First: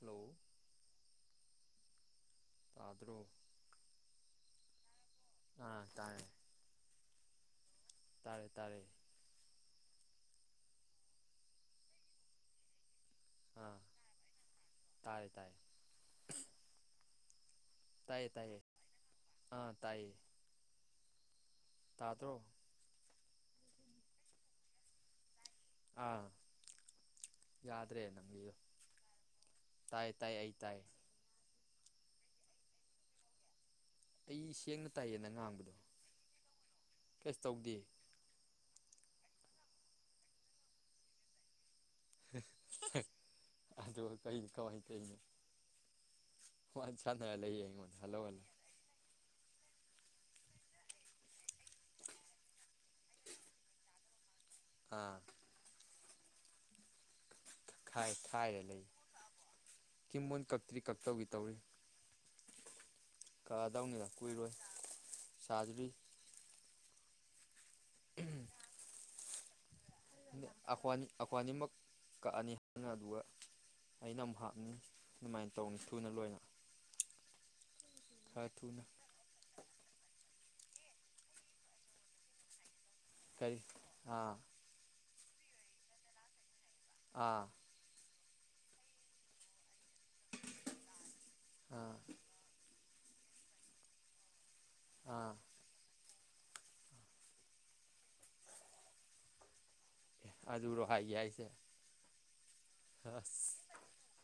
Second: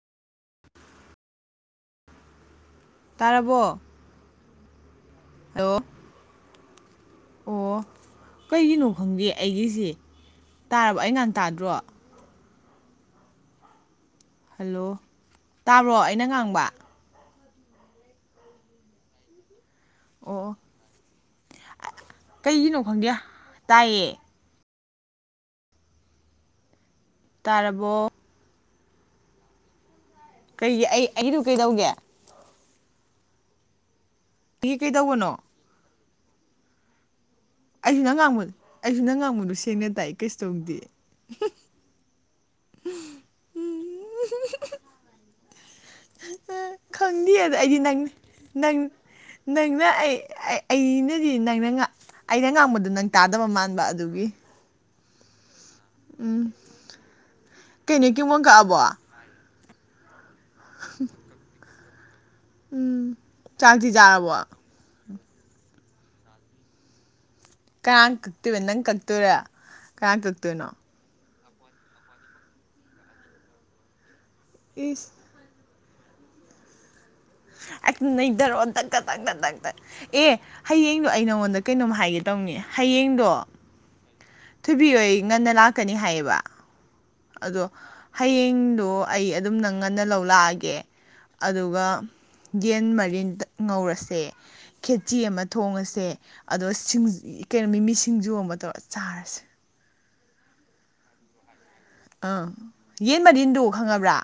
Hello ꯇꯥꯔꯕꯣ hello ꯑꯥ ꯇꯥꯏꯦ ꯑꯣ ꯀꯩꯒꯤꯅꯣ ꯈꯪꯗꯦ ꯑꯩꯒꯤꯁꯦ ꯇꯥꯔꯕ ꯑꯩ ꯉꯍ ꯇꯥꯗ꯭ꯔꯣ ꯑꯥ ꯍꯜꯂꯣ ꯇꯥꯔꯦ ꯇꯥꯔꯦ ꯇꯥꯕ꯭ꯔꯣ ꯑꯩꯅ ꯉꯥꯡꯕ ꯇꯥꯏꯌꯦ ꯇꯥꯏꯌꯦ ꯑ ꯑꯣ ꯇꯥꯗ꯭ꯔꯣ ꯀꯩꯒꯤꯅꯣ ꯈꯪꯒꯦ ꯇꯌꯦ ꯑꯥ ꯌꯥꯗ꯭ꯔꯦ ꯇꯥꯔꯕꯣ ꯅꯪꯒꯤ ꯇꯥꯏ ꯇꯥꯏ ꯑꯩ ꯇꯥꯏ ꯀꯩꯒꯤ ꯑꯩ ꯑꯩꯗꯨ ꯀꯩꯗꯧꯒꯦ ꯑꯩ ꯑꯩꯒꯤ ꯁꯦꯡꯅ ꯇꯥꯏꯌꯦ ꯅꯪ ꯀꯩꯗꯧꯕꯅꯣ ꯉꯥꯡꯕꯗꯣ ꯀꯩꯁꯨ ꯇꯧꯗꯦ ꯑꯩꯁꯨ ꯅꯪ ꯉꯥꯡꯕꯗ ꯑꯩꯁꯨ ꯅꯪ ꯉꯥꯡꯕꯗꯨ ꯁꯦꯡꯅ ꯇꯥꯏ ꯀꯩꯁꯨ ꯇꯧꯗꯦ [inaudible] ꯑꯗꯣ ꯀꯩ ꯀꯃꯥꯏ ꯇꯧꯔꯤꯅꯣ ꯋꯥꯔꯤ ꯈꯪꯗꯦ ꯁꯥꯟꯅꯔ ꯂꯩꯌꯦ ꯑꯩꯗꯤ ꯑꯩꯉꯣꯟꯗ ꯅꯪ ꯍꯜꯂꯣ ꯍꯜꯂꯣ ꯅꯪ ꯅꯪꯅ ꯑꯩ ꯑꯩꯅꯗꯤ ꯅꯪꯅ ꯑꯩꯅ ꯉꯥꯡꯕꯗꯣ ꯅꯪ ꯇꯥꯗꯕ ꯃꯥꯟꯕ ꯑꯗꯨꯒꯤ ꯑꯥ ꯎꯝ ꯀꯩ ꯈꯥꯏ ꯅꯩ ꯀꯤꯡꯕꯣꯟ ꯀꯛꯑꯕꯣ ꯀꯤꯡꯕꯣꯟ ꯀꯛꯇ꯭ꯔꯤ ꯀꯛꯇꯧꯒꯤ ꯇꯧꯔꯤ ꯎꯝ ꯀꯛꯑꯗꯧꯅꯤꯗ ꯀꯨꯏꯔꯣꯏ ꯆꯥꯗꯔꯤ ꯀꯅꯥ ꯀꯛꯇꯣꯏꯕ ꯅꯪ ꯀꯛꯇꯣꯏꯔꯣ? ꯀꯥꯅ ꯀꯛꯇꯣꯏꯅꯣ ꯑꯩꯈꯣꯟ ꯑꯅꯤꯃꯛ ꯀꯛꯑꯅꯤ ꯑꯗꯨꯒ ꯑꯩꯅ ꯑꯃꯨꯛ ꯍꯥꯞꯅꯤ ꯏꯁ ꯑꯗꯨꯃꯥꯏ ꯇꯧꯅꯤ ꯊꯨꯅ ꯂꯣꯏꯅ [inaudible] ꯍꯦꯛꯇ ꯅꯩ ꯈꯔ ꯗꯔꯣ ꯊꯨꯅ ꯀꯗ ꯗꯛ ꯗꯛ ꯑꯦ ꯍꯌꯦꯡꯗꯣ ꯑꯩ ꯅꯉꯣꯟꯗ ꯀꯩꯅꯣꯝ ꯍꯥꯏꯒꯦ ꯇꯧꯅꯤ ꯍꯌꯦꯡꯗꯣ ꯀꯔꯤ ꯑꯥ ꯊꯣꯏꯕꯤꯍꯣꯏ ꯉꯟꯅ ꯂꯥꯛꯀꯅꯤ ꯍꯥꯏꯌꯦꯕ ꯑꯥ ꯑꯗꯣ ꯍꯌꯦꯡꯗꯣ ꯑꯩ ꯑꯗꯨꯝ ꯅꯪ ꯉꯟꯅꯥ ꯂꯧ ꯂꯥꯑꯒꯦ ꯑꯗꯨꯒ ꯑꯥ ꯌꯦꯟ ꯃ ꯔꯤꯟꯇꯠ ꯉꯧꯔꯁꯦ ꯈꯦꯆꯤ ꯑꯥ ꯑꯃ ꯊꯣꯡꯉꯁꯦ ꯑꯗꯣ ꯁꯤꯡ ꯀꯩꯅꯣ ꯃꯤꯃꯤ ꯁꯤꯡꯖꯨ ꯑꯃ ꯇꯧꯕ ꯆꯥꯔꯁꯦ ꯑꯗꯨꯔꯣ ꯍꯥꯒꯦ ꯌꯥꯏꯖꯦ ꯑꯥ ꯌꯦꯟ ꯃꯔꯤꯟꯗꯨ ꯈꯪꯉꯕ꯭ꯔꯥ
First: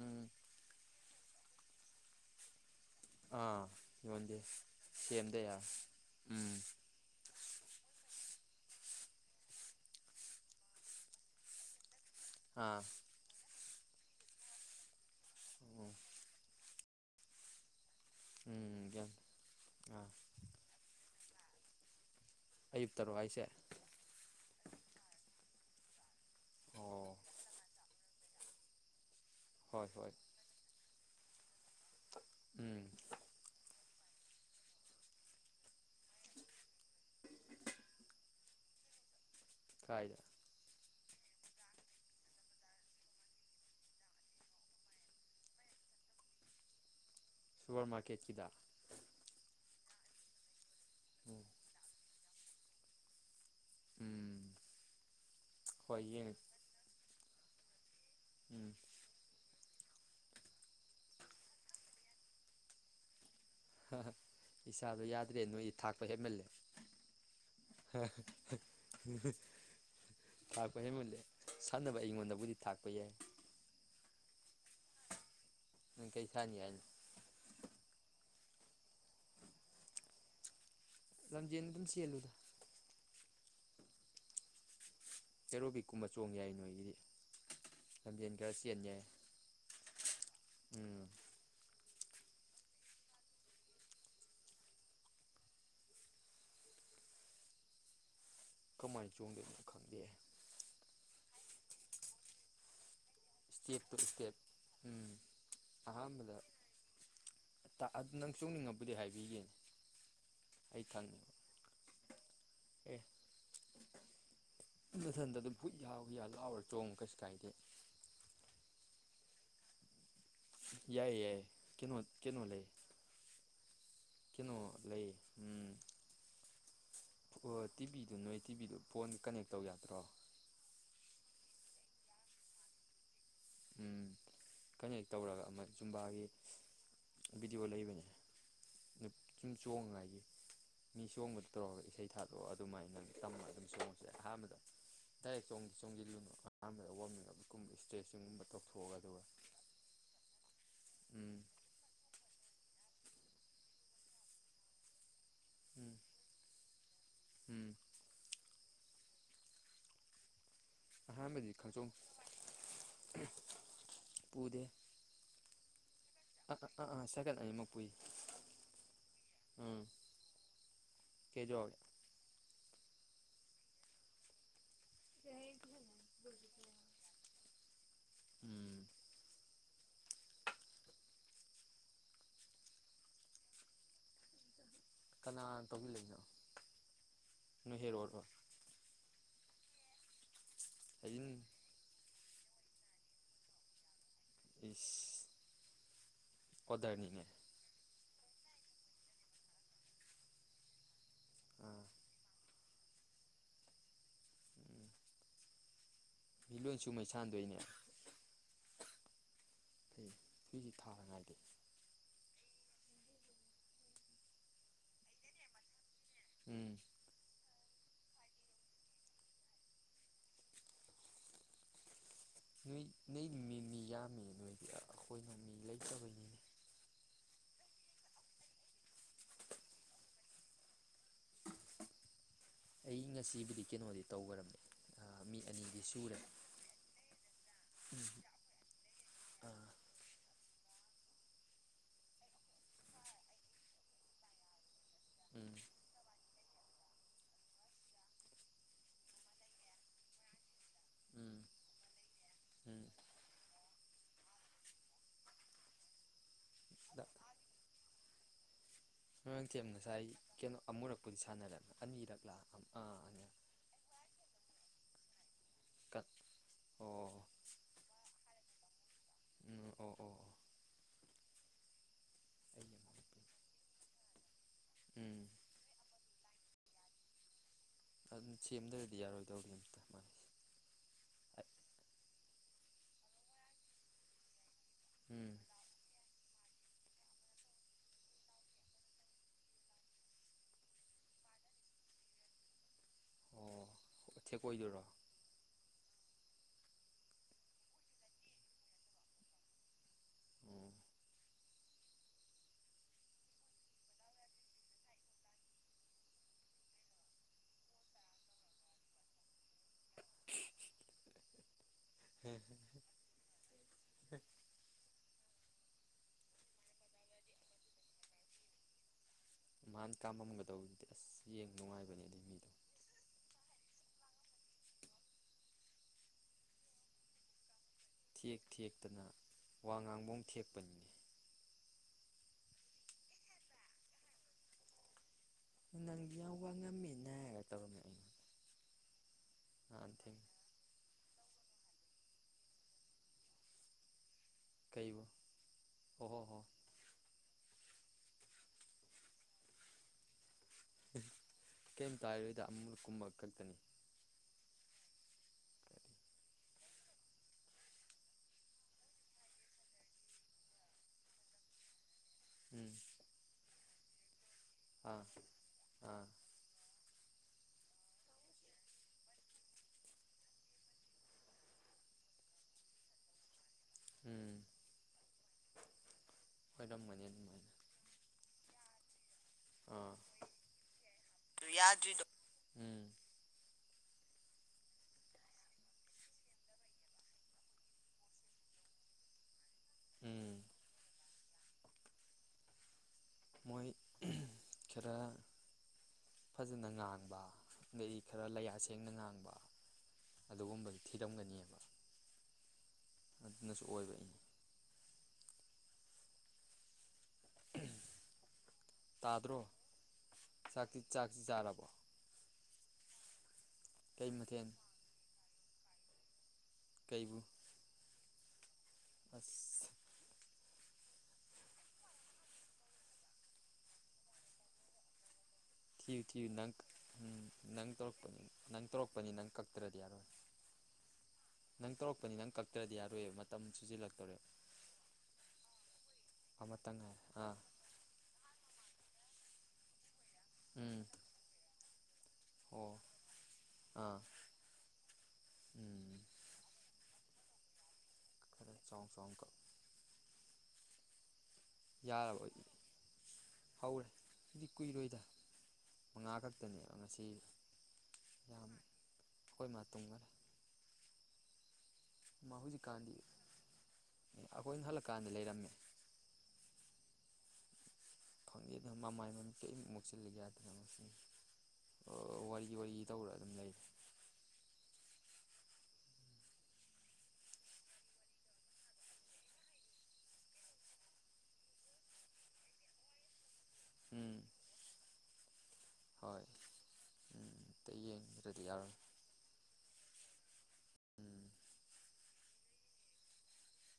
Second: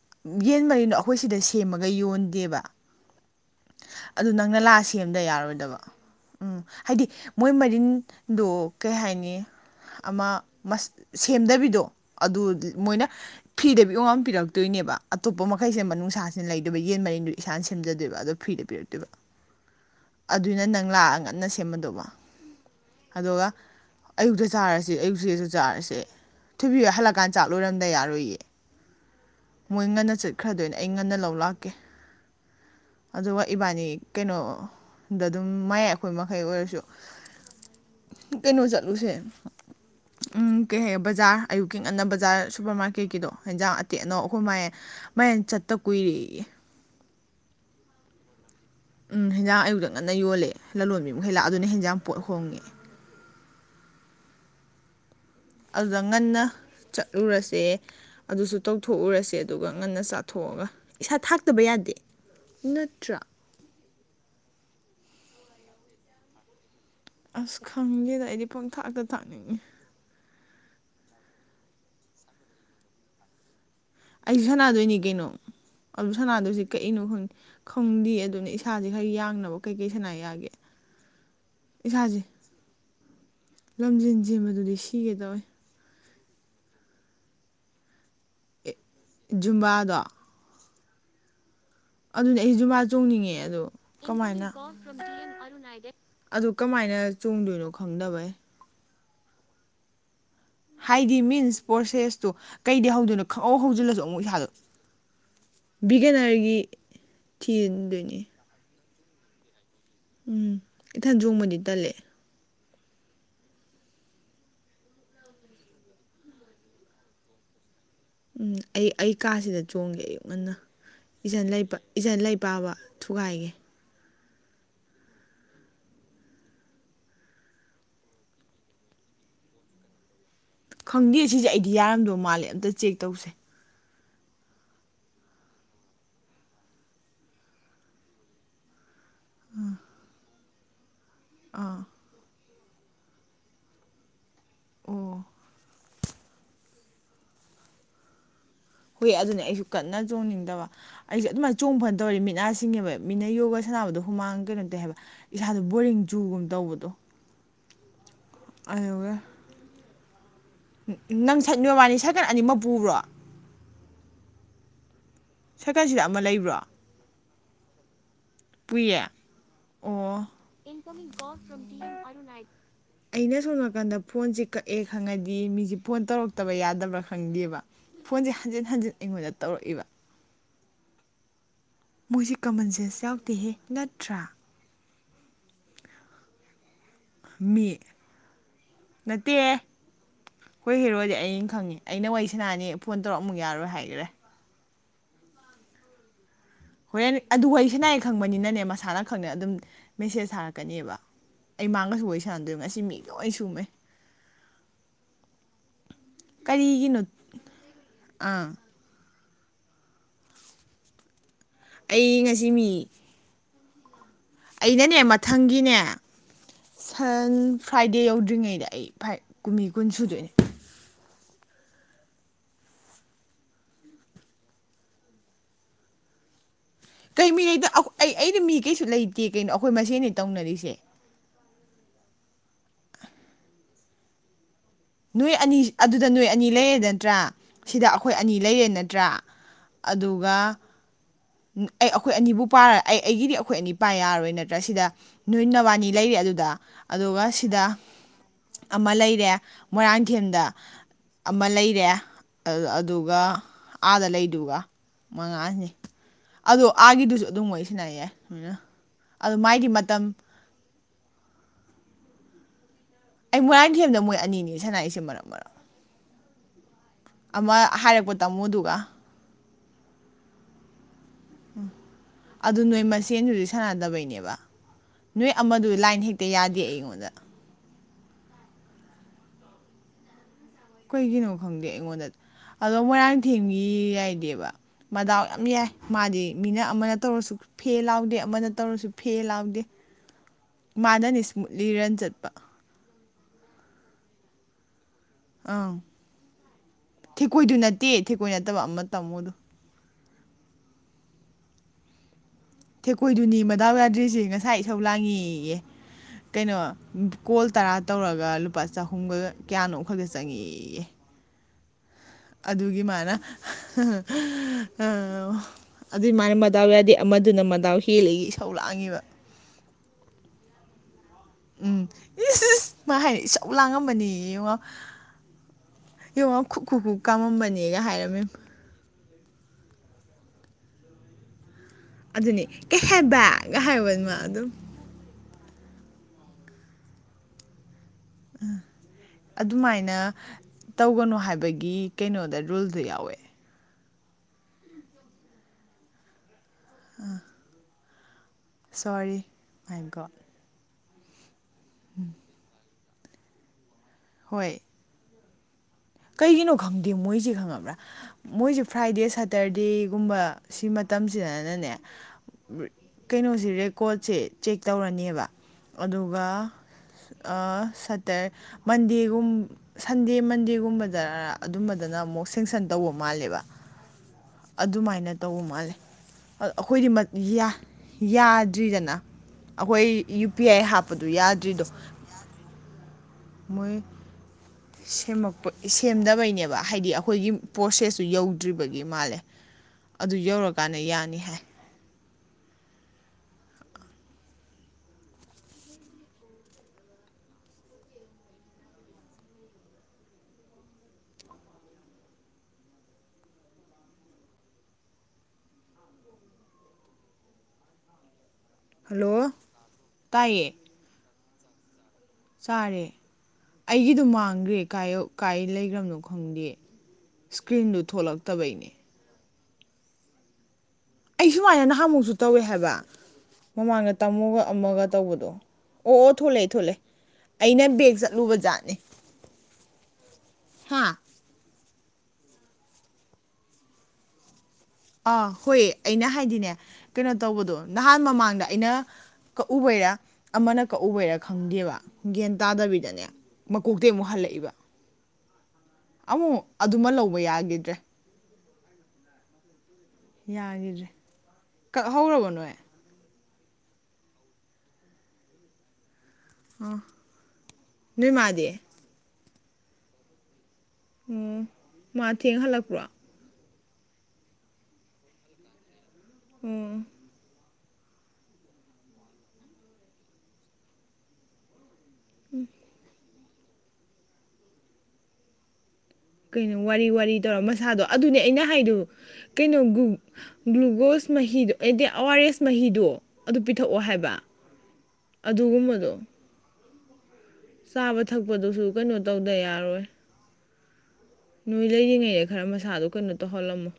ꯎꯝ ꯌꯦꯟ ꯃꯔꯤꯟ ꯈꯣꯏ ꯁꯤꯗ ꯁꯦꯝꯃꯒ ꯌꯣꯟꯗꯦꯕ ꯑꯥ ꯑꯗꯨ ꯌꯣꯟꯗꯦ ꯅꯪꯅ ꯂꯥꯛꯑ ꯁꯦꯝꯗ ꯌꯥꯔꯣꯏꯗꯕ ꯎꯝ ꯍꯥꯏꯗꯤ ꯃꯣꯏ ꯃꯔꯤꯟ ꯑꯗꯣ ꯀꯩ ꯍꯥꯏꯅꯤ ꯑꯃ ꯁꯦꯝꯗꯕꯤꯗꯣ ꯑꯗꯨ ꯑꯥ ꯃꯣꯏꯅ ꯐꯔꯤꯗ ꯌꯣꯝꯃ ꯄꯤꯔꯛꯇꯣꯏꯅꯦꯕ ꯑꯇꯣꯞꯄ ꯃꯈꯩꯁꯦ ꯎꯝ ꯃꯅꯨꯡꯁꯥꯁꯦ ꯂꯩꯗꯣꯏꯕ ꯌꯦꯟ ꯃꯔꯤꯟꯅ ꯏꯁꯥꯅ ꯁꯦꯝꯖꯗꯣꯏꯕ ꯐ꯭ꯔꯤꯗ ꯎꯝ ꯄꯤꯔꯛꯇꯣꯏꯕ ꯒ꯭ꯌꯥꯟ ꯑꯥ ꯑꯗꯨꯅ ꯅꯪ ꯂꯥꯛꯑꯒ ꯅꯪꯅ ꯁꯦꯝꯃꯗꯧꯕ ꯑꯌꯨꯛꯇꯔꯣ ꯍꯥꯏꯁꯦ ꯑꯗꯨꯒ ꯑꯌꯨꯛꯇ ꯆꯥꯔꯁꯤ ꯑꯌꯨꯛꯁꯤ ꯆꯥꯔꯁꯦ ꯊꯣꯏꯕꯤ ꯍꯣꯏ ꯑꯣ ꯍꯜꯂꯛꯀꯥꯟꯗ ꯆꯥꯛ ꯂꯣꯏꯔꯝꯗꯥ ꯌꯥꯔꯣꯏꯌꯦ ꯃꯣꯏ ꯍꯣꯏ ꯍꯣꯏ ꯉꯟꯅ ꯆꯠꯈ꯭ꯔꯗꯣꯏꯅꯦ꯫ ꯑꯩ ꯉꯟꯅ ꯂꯧ ꯂꯥꯛꯀꯦ ꯎꯝ ꯑꯗꯨꯒ ꯏꯕꯥꯅꯤ ꯀꯩꯅꯣꯗ ꯑꯗꯨꯝ ꯃꯌꯥꯏ ꯑꯩꯈꯣꯏ ꯃꯈꯩ ꯑꯣꯏꯔꯁꯨ ꯀꯩꯅꯣ ꯆꯠꯂꯨꯁꯦ ꯀꯥꯏꯗ ꯎꯝ [unintelligible] ꯕꯖꯥꯔ ꯑꯌꯨꯛꯀꯤ ꯉꯟꯅ ꯕꯖꯥꯔ ꯁꯨꯄꯔ ꯃꯥꯔꯀꯦꯠꯀꯤꯗꯣ ꯍꯦꯟꯖꯥꯡ ꯑꯇꯦꯛ ꯑꯅꯧ ꯑꯩꯈꯣꯏ ꯃ ꯃꯦꯟꯟ ꯆꯠꯇ ꯀꯨꯏꯔꯦꯌꯦ ꯁꯨꯄꯔ ꯃꯥꯔꯀꯦꯠꯀꯤꯗ ꯎꯝ ꯍꯦꯟꯖꯥꯡ ꯑꯌꯨꯛꯇ ꯉꯟꯅ ꯌꯣꯜꯂꯦ ꯂꯂꯣꯟꯕꯤ ꯃꯈꯩ ꯎꯝ ꯂꯥꯛꯑ ꯑꯗꯨꯅ ꯍꯦꯟꯖꯥꯡ ꯄꯣꯠ ꯍꯣꯡꯉꯦ ꯎꯝ ꯑꯗꯨꯗ ꯍꯣꯏ ꯉꯟꯅ ꯌꯦꯡꯉ ꯆꯠ ꯇꯨꯔꯁꯦ ꯑꯗꯨꯁꯨ ꯎꯝ ꯇꯧꯊꯣꯛꯎꯔꯁꯦ꯫ ꯑꯗꯨꯒ ꯉꯟꯅ ꯆꯥꯊꯣꯛꯑꯒ ꯏꯁꯥ ꯊꯥꯛꯇꯕ ꯌꯥꯗꯦ ꯅꯠꯇ꯭ꯔꯥ ꯍꯥꯍꯥ ꯏꯁꯥꯗꯣ ꯌꯥꯗ꯭ꯔꯦ ꯅꯣꯏ ꯊꯥꯛꯄ ꯍꯦꯃꯜꯂꯦ ꯑꯁ ꯈꯪꯗꯦꯗ ꯑꯩꯗꯤ ꯄꯪꯊꯥꯛꯇ ꯊꯛꯅꯤꯡꯉꯤ ꯊꯥꯛꯄ ꯍꯦꯟꯃꯜꯂꯦ ꯁꯥꯟꯅꯕ ꯑꯩꯉꯣꯟꯗꯕꯨꯗꯤ ꯊꯥꯛꯄ ꯌꯥꯏ꯫ ꯑꯩꯁꯨ ꯁꯥꯟꯅꯗꯣꯏꯅꯤ ꯀꯩꯅꯣ ꯅꯪ ꯑꯗꯨ ꯀꯩ ꯁꯥꯟꯅꯤ ꯁꯅꯥꯗꯨꯁꯤ ꯍꯥꯏꯅꯣ ꯀꯩꯅꯣ ꯈꯪ ꯈꯪꯗꯦ ꯑꯗꯨꯅꯦ ꯁꯥꯁꯦ ꯈꯔ ꯌꯥꯡꯅꯕ ꯀꯩ ꯀꯩ ꯁꯥꯟꯅꯥ ꯌꯥꯒꯦ ꯂꯝꯖꯦꯟꯗꯨꯝ ꯏꯁꯥꯁꯦ ꯆꯦꯜꯂꯨꯗ ꯂꯝꯖꯦꯟ ꯆꯦꯟꯕꯗꯨꯗꯤ ꯁꯤ ꯏꯒꯦ ꯇꯧꯏ ꯀꯨꯝꯃ ꯆꯣꯡ ꯌꯥꯏ ꯅꯣꯏꯗꯤ ꯂꯝꯖꯦꯟ ꯈꯔ ꯆꯦꯟ ꯌꯥꯏ ꯨꯖꯨꯝꯕꯥꯗꯣ ꯎꯝ ꯑꯗꯨꯅꯦ ꯑꯩ ꯖꯨꯃꯥ ꯆꯣꯡꯅꯤꯡꯉꯦ ꯑꯗꯣ ꯀꯃꯥꯏꯅ ꯑꯗꯨ ꯀꯃꯥꯏꯅ ꯆꯣꯡꯗꯣꯏꯅꯣ ꯈꯪꯗꯕꯩ ꯀꯃꯥꯏ ꯆꯣꯡꯗꯣꯏꯅꯣ ꯈꯪꯗꯦ ꯍꯥꯏꯗꯤ ꯃꯤꯟꯁ ꯄꯣꯔꯁꯦꯁꯇꯣ ꯀꯩꯗꯤ ꯍꯧꯗꯣꯅꯣ ꯈꯪꯍꯎ ꯏꯁꯇꯦꯞ ꯇꯨ ꯍꯧꯖꯤꯜꯂꯁꯨ ꯑꯃꯨꯛ ꯏꯁꯇꯦꯞ ꯏꯁꯥꯗꯣ ꯎꯝ ꯑꯍꯥꯟꯕꯗ ꯕꯤꯒꯅꯔꯒꯤ ꯊꯤꯗꯣꯏꯅꯤ [unintelligible] ꯍꯥꯏꯕꯤꯒꯦ ꯎꯝ ꯏꯊꯟ ꯆꯣꯡꯕꯗꯤ ꯇꯜꯂꯦ ꯑꯦ ꯃꯊꯟꯗ ꯑꯗꯨ ꯕꯨꯨꯠ ꯌꯥꯎ ꯂꯥꯎꯔ ꯆꯣꯡꯉ ꯀꯩꯁꯨ ꯀꯥꯏꯗꯦ ꯎꯝ ꯑꯩ ꯑꯩ ꯀꯥꯁꯤꯗ ꯆꯣꯡꯒꯦ ꯑꯩꯌꯨꯛ ꯉꯟꯅ ꯌꯥꯏꯌꯦ ꯌꯥꯏꯌꯦ ꯏꯖꯟ ꯂꯥꯏ ꯀꯩꯅꯣ ꯏꯖꯟ ꯀꯩꯅꯣ ꯂꯥꯏꯔꯤꯛ ꯂꯩ ꯄꯥꯕ ꯊꯨꯒꯥꯏꯒꯦ ꯀꯩꯅꯣ ꯂꯩ ꯎ ꯇꯤꯚꯤꯗꯨ ꯅꯣꯏ ꯇꯤꯚꯤꯗꯨ ꯐꯣꯟ ꯀꯅꯦꯛ ꯇꯧ ꯌꯥꯗ꯭ꯔꯣ ꯈꯪꯗꯦ ꯁꯤꯁꯦ ꯑꯩꯗꯤ ꯌꯥꯔꯝꯗꯣꯏ ꯃꯥꯜꯂꯦ ꯑꯝꯇ ꯆꯦꯛ ꯇꯧꯁꯦ ꯎ ꯀꯩꯅꯣ ꯇꯧꯔꯒ ꯑꯃ ꯖꯨꯝꯕꯥꯒꯤ ꯚꯤꯗꯤꯑꯣ ꯂꯩꯕꯅꯦ ꯁꯨꯝ ꯆꯣꯡꯉꯉꯥꯏꯒꯤ ꯃꯤ ꯆꯣꯡꯕꯗ ꯑꯥ ꯇꯧꯔꯒ ꯏꯁꯩ ꯊꯥ ꯑꯗꯣ ꯑꯗꯨꯃꯥꯏꯅ ꯇꯅ ꯑꯗꯨꯝ ꯁꯣꯡꯁꯦ ꯑꯍꯥꯟꯕꯗ ꯑꯣ ꯇꯥꯏ ꯆꯣꯡ ꯇꯣꯝꯒꯤꯂꯨꯣ ꯑꯍꯥꯟꯕꯗ ꯋꯥꯔꯃꯤꯡ ꯑꯞꯀꯨꯝꯕ ꯏꯁꯇꯦꯁ ꯍꯨꯏ ꯑꯗꯨꯅꯦ ꯑꯩꯁꯨ ꯀꯟꯅ ꯆꯣꯡꯅꯤꯡꯗꯕ ꯑꯩꯁꯦ ꯎꯝ ꯑꯗꯨꯃꯥꯏꯅ ꯆꯣꯡ ꯐꯅ ꯇꯧꯔꯤꯦ ꯃꯤꯠꯅꯥꯁꯤ ꯆꯤꯡꯉꯦꯕ ꯃꯤꯅ ꯌꯣꯒꯥ ꯁꯥꯟꯅꯕꯗꯣ ꯍꯨꯃꯥꯡ ꯀꯩꯅꯣ ꯇꯩ ꯍꯥꯏꯕ ꯏꯁꯥꯗꯣ ꯎꯝ ꯕꯣꯔꯤꯡ ꯖꯨꯒꯨꯝ ꯇꯧꯕꯗꯣ ꯎꯝ ꯑꯦ ꯅꯪ ꯑꯍꯥꯟꯕꯗꯤ ꯈꯪꯆꯣꯡ ꯅꯣꯏꯕꯥꯅꯤ ꯁꯥꯏꯀꯠ ꯑꯅꯤꯃꯛ ꯄꯨꯕ꯭ꯔꯣ ꯄꯨꯗꯦ ꯁꯔꯀꯔꯁꯤꯗ ꯑꯃ ꯂꯩꯕ꯭ꯔꯣ ꯑꯥ ꯑꯥ ꯑꯥ ꯑꯥ ꯁꯥꯏꯀꯜ ꯑꯅꯤꯃꯛ ꯄꯨꯏ ꯄꯌꯥ ꯎꯝ ꯑꯣ ꯀꯩꯗꯧꯔꯒꯦ ꯏ ꯑꯩꯅ ꯁꯣꯝ ꯅꯥꯀꯥꯟꯗ ꯐꯣꯟꯁꯤꯦ ꯀ ꯑꯦ ꯈꯪꯉꯗꯤ ꯃꯤꯁꯦ ꯐꯣꯟ ꯇꯧꯔꯛꯇꯕ ꯌꯥꯗꯕ꯭ꯔꯥ ꯈꯪꯗꯦꯕ ꯐꯣꯟꯁꯦ ꯍꯟꯖꯤꯟ ꯎꯝ ꯍꯟꯖꯤꯟ ꯑꯩꯉꯣꯟꯗ ꯇꯧꯔꯛꯏꯕ ꯃꯣꯏꯁꯤ ꯀꯃꯟ ꯁꯦꯟꯁ ꯌꯥꯎꯗꯦꯍꯦ ꯅꯠꯇ꯭ꯔꯥ ꯀꯅꯥ ꯇꯧꯕꯤ ꯂꯩꯅ ꯅꯣꯏ ꯍꯦꯔꯣꯔꯣ ꯄꯦ ꯍꯣꯏ ꯍꯦꯔꯣꯗꯤ ꯍꯩꯖꯤꯟ ꯑꯩꯅ ꯈꯪꯉꯤ ꯑꯩꯅ ꯋꯥ ꯁꯥꯅꯅꯤ ꯐꯣꯟ ꯇꯧꯔꯛꯃꯨꯛ ꯌꯥꯔꯣꯏ ꯍꯥꯏꯈꯔꯦ꯫ ꯏꯁ ꯍꯣꯔꯦꯟ ꯑꯣꯗꯔꯅꯤꯅꯦ ꯑꯗꯨ ꯋꯥꯔꯤ ꯁꯥꯅꯩ꯫ ꯈꯪꯕꯅꯤꯅꯅꯦ ꯃꯁꯥꯅ ꯈꯪꯗꯅ ꯑꯗꯨꯝ ꯃꯦꯁꯦꯁ ꯊꯥꯔꯛꯀꯅꯤꯕ ꯑꯩ ꯑꯥ ꯃꯥꯡꯒꯁꯨ ꯋꯥꯔꯤ ꯁꯥꯟꯅꯝꯗꯣꯏ ꯉꯁꯤ ꯃꯤ ꯂꯣꯏ ꯁꯨꯃꯩ꯫ ꯎꯝ ꯃꯤ ꯂꯣꯏ ꯀꯔꯤꯒꯤꯅꯣ ꯁꯨꯃꯩ ꯁꯥꯟꯗꯣꯏꯅꯦ ꯑꯥ ꯐꯩ ꯐꯁꯤ ꯊꯥꯅꯉꯥꯏꯗꯤ ꯑꯩ ꯉꯁꯤ ꯃꯤ ꯑꯩꯅꯅꯦ ꯃꯊꯪꯒꯤꯅꯦ ꯎꯝ ꯁꯟ ꯐ꯭ꯔꯥꯏꯗꯦ ꯌꯧꯗ꯭ꯔꯤꯉꯩꯗ ꯑꯩꯥ ꯀꯨꯝꯃꯤ ꯀꯨꯟ ꯁꯨꯗꯣꯏꯅꯤ ꯅꯣꯏ ꯅꯣꯏ ꯃꯤ ꯃꯤ ꯌꯥꯝꯃꯤ ꯅꯣꯏꯗꯤ ꯑꯩꯈꯣꯏꯅ ꯃꯤ ꯂꯩꯇꯕꯅꯤꯅꯦ ꯀꯩ ꯃꯤꯂꯩꯇ ꯑꯧ ꯑꯩ ꯑꯩꯩꯗꯤ ꯃꯤ ꯀꯩꯁꯨ ꯂꯩꯇꯦ ꯀꯩꯅꯣ ꯑꯩꯈꯣꯏ ꯃꯁꯦꯟꯅꯤ ꯇꯧꯅꯔꯤꯁꯦ꯫ ꯑꯩ ꯉꯁꯤꯕꯨꯗꯤ ꯀꯩꯅꯣꯗꯤ ꯇꯧꯒ꯭ꯔꯝꯅꯤ ꯅꯣꯏ ꯑꯅꯤ ꯑꯗꯨꯗ ꯅꯣꯏ ꯑꯅꯤ ꯂꯩꯔꯦ ꯅꯠꯇ꯭ꯔꯥ ꯁꯤꯗ ꯑꯩꯈꯣꯏ ꯎꯝ ꯑꯅꯤ ꯂꯩꯔꯦ ꯅꯠꯇ꯭ꯔꯥ ꯑꯥ ꯑꯗꯨꯒ ꯑꯩ ꯑꯩꯈꯣꯏ ꯑꯅꯤꯕꯨ ꯄꯥꯔ ꯑꯩ ꯑꯩꯒꯤꯗꯤ ꯑꯩꯈꯣꯏ ꯑꯅꯤ ꯄꯥ ꯌꯥꯔꯣꯏ ꯅꯠꯇ꯭ꯔꯥ ꯁꯤꯗ ꯅꯣꯏ ꯎꯝ ꯅꯕꯥꯅꯤ ꯂꯩꯔꯦ ꯑꯗꯨꯗ ꯑꯗꯨꯒ ꯁꯤꯗ ꯑꯃ ꯂꯩꯔꯦ ꯃꯣꯏꯔꯥꯡꯊꯦꯝꯗ ꯎꯝ ꯑꯃ ꯂꯩꯔꯦ ꯑꯗꯨ ꯎꯝ ꯑꯗꯨꯒ ꯑꯥꯗ ꯂꯩꯗꯨꯒ ꯃꯉꯥꯅꯤ ꯑꯗꯣ ꯑꯥꯒꯤꯗꯨꯁꯨ ꯑꯗꯨꯝ ꯋꯥꯔꯤ ꯁꯥꯟꯅꯥ ꯌꯥꯏ ꯅꯣꯏꯅ ꯃꯣꯊꯦꯝ ꯁꯥꯏꯁꯤ ꯀꯩꯅꯣ ꯑꯃꯨꯔꯛ ꯁꯥꯟꯅꯔꯝ ꯑꯅꯤꯔꯛ ꯂꯥ ꯑ ꯑꯩ ꯃꯣꯏꯔꯥꯡꯊꯦꯝꯗ ꯃꯣꯏ ꯑꯅꯤꯅꯤ ꯁꯅꯥꯏꯁꯦ ꯃꯔꯛ ꯃꯔꯛ ꯀꯠ ꯑꯣ ꯑꯃ ꯍꯥꯏꯔꯛꯄ ꯇꯥꯃꯣꯗꯨꯒ ꯎꯝ ꯑꯣ ꯑꯣ ꯎꯝ ꯑꯗꯨ ꯑꯩ ꯅꯣꯏ ꯃꯁꯦꯟ ꯁꯥꯟꯅꯗꯕꯩꯅꯦꯕ ꯎꯝ ꯅꯣꯏ ꯑꯃꯗꯨ ꯂꯥꯏꯟ ꯍꯦꯛ ꯌꯥꯗꯦ ꯑꯩꯉꯣꯟꯗ ꯑꯗꯨꯝ ꯁꯦꯝꯗ꯭ꯔꯗꯤ ꯌꯥꯔꯣꯏꯗꯧꯕꯒꯤ ꯑꯝꯇ ꯃꯥꯏ ꯀꯩꯒꯤꯅꯣ ꯈꯪꯗꯦ ꯑꯩꯉꯣꯟꯗ ꯑꯗꯣ ꯃꯣꯏꯔꯥꯡꯊꯦꯝꯒꯤ ꯌꯥꯏꯗꯤꯕ ꯃꯗꯥꯎ ꯎꯝ ꯌꯥꯝ ꯌꯥꯏ ꯃꯥꯗꯤ ꯃꯤꯅ ꯑꯃꯅ ꯇꯧꯔꯁꯨ ꯐꯦ ꯂꯥꯎꯗꯦ ꯑꯃꯅ ꯇꯧꯔꯁꯨ ꯐꯦ ꯂꯥꯎꯗꯦ ꯃꯥꯅꯅꯤ ꯏꯁꯃꯨꯠꯂꯤ ꯔꯟ ꯆꯠꯄ ꯊꯦꯛ ꯀꯣꯏꯗꯨꯔꯣ ꯑꯪ ꯊꯦꯀꯣꯏꯗꯨ ꯅꯠꯇꯦ ꯊꯦꯛꯀꯣꯏ ꯅꯠꯇꯕ ꯑꯃ ꯇꯥꯃꯣꯗꯣ꯫ ꯎꯝ ꯊꯦꯛꯀꯣꯏꯗꯨꯅꯤ ꯃꯗꯥꯎ ꯌꯥꯗ꯭ꯔꯤꯁꯤ ꯉꯁꯥꯏ ꯏꯁꯧ ꯂꯥꯡꯉꯤꯌꯦ ꯀꯩꯅꯣ ꯀꯣꯜ ꯇꯔꯥ ꯇꯧꯔꯒ ꯂꯨꯄꯥ ꯆꯍꯨꯝꯒ ꯀꯌꯥꯅꯣ ꯈꯛꯇ ꯆꯪꯉꯌꯦ꯫ ꯑꯗꯨꯒꯤ ꯃꯥꯅ ꯑꯗꯨꯏꯃꯥꯏ ꯃꯗꯥꯎ ꯌꯥꯗꯦ ꯑꯃꯗꯨꯅ ꯃꯗꯥꯎ ꯍꯦꯜꯂꯦꯌꯦ ꯏꯁꯧ ꯂꯥꯡꯉꯤꯕ꯫ ꯃꯥꯥꯅ ꯀꯥꯝꯃꯒꯗꯧꯗꯤ꯫ ꯑꯁ ꯌꯦꯡ ꯅꯨꯡꯉꯥꯏꯕꯅꯦ ꯑꯗꯨ ꯃꯤꯗꯣ ꯀꯨꯂꯥꯡ ꯑꯃꯅꯦ ꯌꯦꯡꯉꯣ ꯌꯦꯡꯉꯣ ꯈꯨ ꯈꯨ ꯈꯨꯨ ꯀꯥꯝꯃꯝꯕꯅꯤ꯫ ꯊꯦꯛ ꯊꯦꯛ ꯇꯅ ꯋꯥ ꯉꯥꯡꯕꯣꯡ ꯊꯦꯛꯄꯅꯦ ꯑꯗꯨꯅꯤ ꯀꯩ ꯍꯥꯏꯕꯒ ꯍꯥꯏꯕꯅꯦ ꯃꯥ ꯑꯗꯨꯝ꯫ ꯅꯪꯗꯤ ꯌꯥꯝ ꯋꯥꯡꯉꯝꯃꯦꯅ ꯇꯧꯔꯝꯕꯅꯤ꯫ ꯎꯝ ꯑꯗꯨꯃꯥꯏꯅ ꯊꯦꯡꯅ ꯇꯧꯒꯅꯨ ꯍꯥꯏ ꯃꯣꯏꯒꯤ ꯀꯩꯅꯣꯗ ꯔꯨꯜꯁꯨ ꯌꯥꯎꯋꯦ꯫ ꯀꯩ ꯑꯣ ꯍꯣ ꯍꯣ ꯑ ꯁꯣꯔꯤ ꯑꯥꯏꯀꯣ ꯀꯩꯝ ꯀꯥꯏꯔꯣꯏꯗ ꯀꯨꯝꯃ ꯈꯠꯇꯅꯤ ꯍꯣꯏ ꯀꯩꯒꯤꯅꯣ ꯈꯪꯗꯦ ꯃꯣꯏꯁꯤ ꯈꯪꯉꯕ꯭ꯔꯥ ꯃꯣꯏꯁꯤ ꯐ꯭ꯔꯥꯏꯗꯦ ꯁꯇꯔꯗꯦꯒꯨꯝꯕ ꯁꯤ ꯃꯇꯝꯁꯤꯗꯅꯅꯦ ꯎꯝ ꯀꯩꯅꯣꯁꯤ ꯈ‌ꯣꯁ‌ꯦ ꯆꯦꯛ ꯑꯥ ꯇꯧꯔꯅꯤꯌ‌ꯦꯕ ꯑꯥ ꯑꯗꯨꯒ ꯑ ꯁꯇꯔ ꯃꯟꯗ‌ꯦꯒꯨꯝ ꯁꯟꯗ‌ꯦ ꯃꯟꯗ‌ꯦꯒꯨꯝꯕ ꯗꯔꯥ ꯑꯗꯨꯝꯕꯗꯅ ꯑꯃꯨꯛ ꯁꯦꯡꯁꯟ ꯇꯧꯕ ꯃꯥꯜꯂꯦꯕ ꯎꯝ ꯑꯗꯨꯃꯥꯏꯅ ꯇꯧꯕ ꯃꯥꯜꯂꯤ ꯑꯩꯈꯣꯏꯗꯤ ꯑꯣꯏꯔꯝꯒꯅꯤ [unintelligible] ꯑꯗꯨꯃꯥꯏꯅ ꯌꯥ ꯌꯥ ꯔꯤꯗꯅꯥ ꯑꯥ ꯑꯩꯈꯣꯏ ꯌꯨ ꯄꯤ ꯑꯥꯏ ꯍꯥꯞꯄꯗꯨ ꯌꯥꯗ꯭ꯔꯤꯗꯨ ꯇꯨꯌꯥ ꯎꯝ ꯃꯣꯏ ꯁꯦꯝꯃꯛꯄ ꯁꯦꯝꯗꯕꯩꯅꯦꯕ ꯍꯥꯏꯗꯤ ꯑꯩꯈꯣꯏꯒꯤ ꯄ꯭ꯔꯣꯁꯦꯁꯇꯨ ꯌꯧꯗ꯭ꯔꯤꯕꯒꯤ ꯃꯥꯜꯂꯦ ꯑꯗꯨ ꯎꯝ ꯌꯧꯔꯀꯥꯟꯗ ꯌꯥꯅꯤ ꯍꯥꯏ ꯃꯣꯏ ꯈꯔ ꯐꯖꯅ ꯉꯥꯡꯕ ꯑꯗꯩ ꯈꯔ ꯂꯌꯥ ꯁꯦꯡꯅ ꯉꯥꯡꯕ ꯑꯗꯨꯒꯨꯝꯕꯒꯤ ꯊꯤꯔꯝꯒꯅꯦꯕ ꯑꯗꯨꯅꯁꯨ ꯑꯣꯏꯕꯩꯅꯤ ꯍꯜꯂꯣ ꯇꯥꯏꯌꯦ ꯆꯥꯔꯥꯕꯣ ꯆꯔꯦ ꯑꯩꯒꯤꯗꯣ ꯃꯊꯦꯜ ꯃꯥꯡꯒ꯭ꯔꯦ ꯀꯌꯣꯛ ꯀꯥꯏ ꯂꯩꯈ꯭ꯔꯕꯅꯣ ꯈꯪꯗꯦ ꯀꯩꯕꯨ ꯏꯁꯀ꯭ꯔꯤꯟ ꯗꯨ ꯇꯕꯩꯅꯦ ꯑꯁ ꯑꯩ ꯁꯨꯃꯥꯏꯅ ꯅꯍꯥꯟꯃꯨꯛꯁꯨ ꯇꯧꯋꯦ ꯍꯥꯏꯕ ꯃꯃꯥꯡꯗꯥ ꯇꯥꯃꯣ ꯑꯃꯒ ꯇꯧꯕꯗꯣ ꯑꯣ ꯊꯤꯌꯨ ꯑꯣ ꯊꯤꯌꯨ ꯊꯣꯛꯂꯛꯑꯦ ꯅꯪ ꯊꯣꯛꯂꯛꯑꯦ ꯎ ꯑꯩꯅ ꯅꯪ ꯕꯦꯛ ꯇꯧꯔꯛꯄꯅꯤ ꯆꯠꯂꯨꯕ ꯅꯪ ꯖꯥꯠꯅꯦ ꯇꯧꯔꯛꯄꯅꯤ ꯅꯪ ꯀꯛꯇ꯭ꯔꯗꯤ ꯌꯥꯔꯣꯏ ꯍꯥ ꯅꯪ ꯇꯧꯔꯛꯄ ꯅꯪ ꯀꯛꯇ꯭ꯔꯗꯤ ꯌꯥꯔꯣꯏꯕꯥ ꯃꯇꯝ ꯁꯨꯖꯤꯜꯂꯛꯇꯧꯔꯦ ꯑꯥ ꯍꯣꯏ ꯑꯩꯅ ꯍꯥꯏꯗꯤꯅꯦ ꯑꯃꯇꯪ ꯉꯥꯏꯔꯦ ꯀꯩꯅꯣ ꯑꯥ ꯇꯧꯕꯗꯣ ꯅꯍꯥꯟ ꯃꯃꯥꯡꯗ ꯑꯩꯅ ꯀꯛꯎꯕꯩꯔ ꯑꯃꯅ ꯎꯝ ꯀꯛꯎꯕꯩꯔꯥ ꯈꯪꯗꯦꯕ ꯒꯟ ꯑꯣ ꯇꯥꯗꯕꯤꯗꯅꯦ ꯃꯀꯣꯛꯇꯤ ꯑꯥ ꯑꯃꯨꯛ ꯍꯜꯂꯛꯏꯕ ꯎꯝ ꯑꯃꯨꯛ ꯑꯗꯨꯃ ꯂꯧ ꯌꯥꯒꯤꯗ꯭ꯔꯦ ꯈꯔꯥ ꯆꯥꯎꯅ ꯆꯥꯎꯅ ꯀꯛ ꯌꯥꯈꯤꯗ꯭ꯔꯦ ꯀꯛ ꯍꯧꯔꯕꯅꯣꯢ ꯍꯥꯎꯔꯦ ꯑꯗꯨꯗꯤ ꯀꯨꯣꯏꯔꯣꯏꯗ ꯃꯉꯥ ꯈꯛꯇꯅꯦꯕ ꯑꯥ ꯉꯁꯤ ꯅꯣꯏ ꯌꯥꯝ ꯃꯥꯗꯤ ꯍꯣꯏ ꯃꯥ ꯇꯨꯡꯃꯔꯦ ꯎꯝ ꯃꯥ ꯊꯦꯡ ꯍꯜꯂꯛꯄ꯭ꯔꯣ ꯑꯩꯈꯣꯏꯅ ꯍꯜꯂꯛꯀꯥꯟꯗ ꯂꯩꯔꯝꯃꯦ ꯑꯣꯝ ꯐꯪꯉꯦ ꯑꯗꯨ ꯃꯃꯥꯏ ꯃꯃꯤꯛꯇ ꯏꯃꯛ ꯃꯛꯁꯤꯜꯂꯦ ꯌꯥꯗ꯭ꯔꯦ ꯋꯥꯔꯤꯒꯤ ꯋꯥꯔꯤꯒꯤ ꯇꯧꯔꯦ ꯑꯗꯨꯨꯝ ꯂꯩ ꯀꯩꯅꯣ ꯋꯥꯔꯤ ꯋꯥ ꯇꯧꯔ ꯃꯁꯥꯗꯣ ꯑꯗꯨꯅꯦ ꯑꯩꯅ ꯍꯥꯏꯗꯣ ꯀꯩꯅꯣ ꯒ꯭ꯂꯨꯀꯣꯁ ꯃꯍꯤꯗꯣ ꯑꯦꯗꯤ ꯑꯣ ꯑꯥꯔ ꯑꯦꯁ ꯃꯍꯤꯗꯣ ꯑꯗꯨ ꯄꯤꯊꯣꯛꯑꯣ ꯍꯥꯏꯕ ꯎꯝ ꯑꯗꯨꯒꯨꯝꯕ ꯑꯗꯨꯗꯣ ꯍꯣꯏ ꯎꯝ ꯑꯝꯇ ꯆꯥꯕ ꯌꯦꯡꯗ꯭ꯔꯗꯤ ꯊꯛꯄꯗꯨꯁꯨ ꯌꯥꯔꯣꯏ ꯀꯩꯅꯣ ꯇꯧꯗ ꯌꯥꯔꯣꯏ ꯎꯝ ꯅꯣꯏ ꯂꯩꯔꯤꯉꯩꯗ ꯈꯔ ꯃꯁꯥꯗꯣ ꯀꯩꯅꯣ ꯇꯧꯍꯜꯂꯝꯃꯣ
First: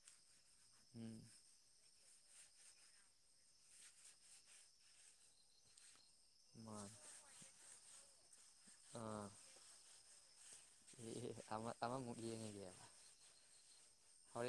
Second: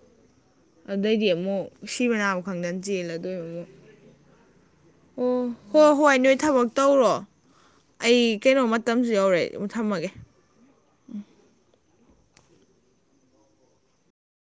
ꯎꯝ ꯑꯗꯩꯗꯤꯃꯣ ꯁꯤꯕ ꯅꯥꯕ ꯈꯪꯗꯅ ꯆꯦꯜꯂꯗꯣꯏꯕ ꯑꯣ ꯍꯣꯏ ꯍꯣꯏ ꯅꯣꯏ ꯊꯕꯛ ꯃꯥꯅꯦ ꯇꯧꯔꯣ ꯑꯩ ꯀꯩꯅꯣ ꯃꯇꯝꯁꯨ ꯑꯥ ꯌꯧꯔꯛꯑꯏ ꯑꯃꯨꯛ ꯊꯝꯃꯒꯦ ꯑꯃ ꯑꯃ ꯑꯃꯨꯛ ꯌꯦꯡꯉꯥꯒꯦ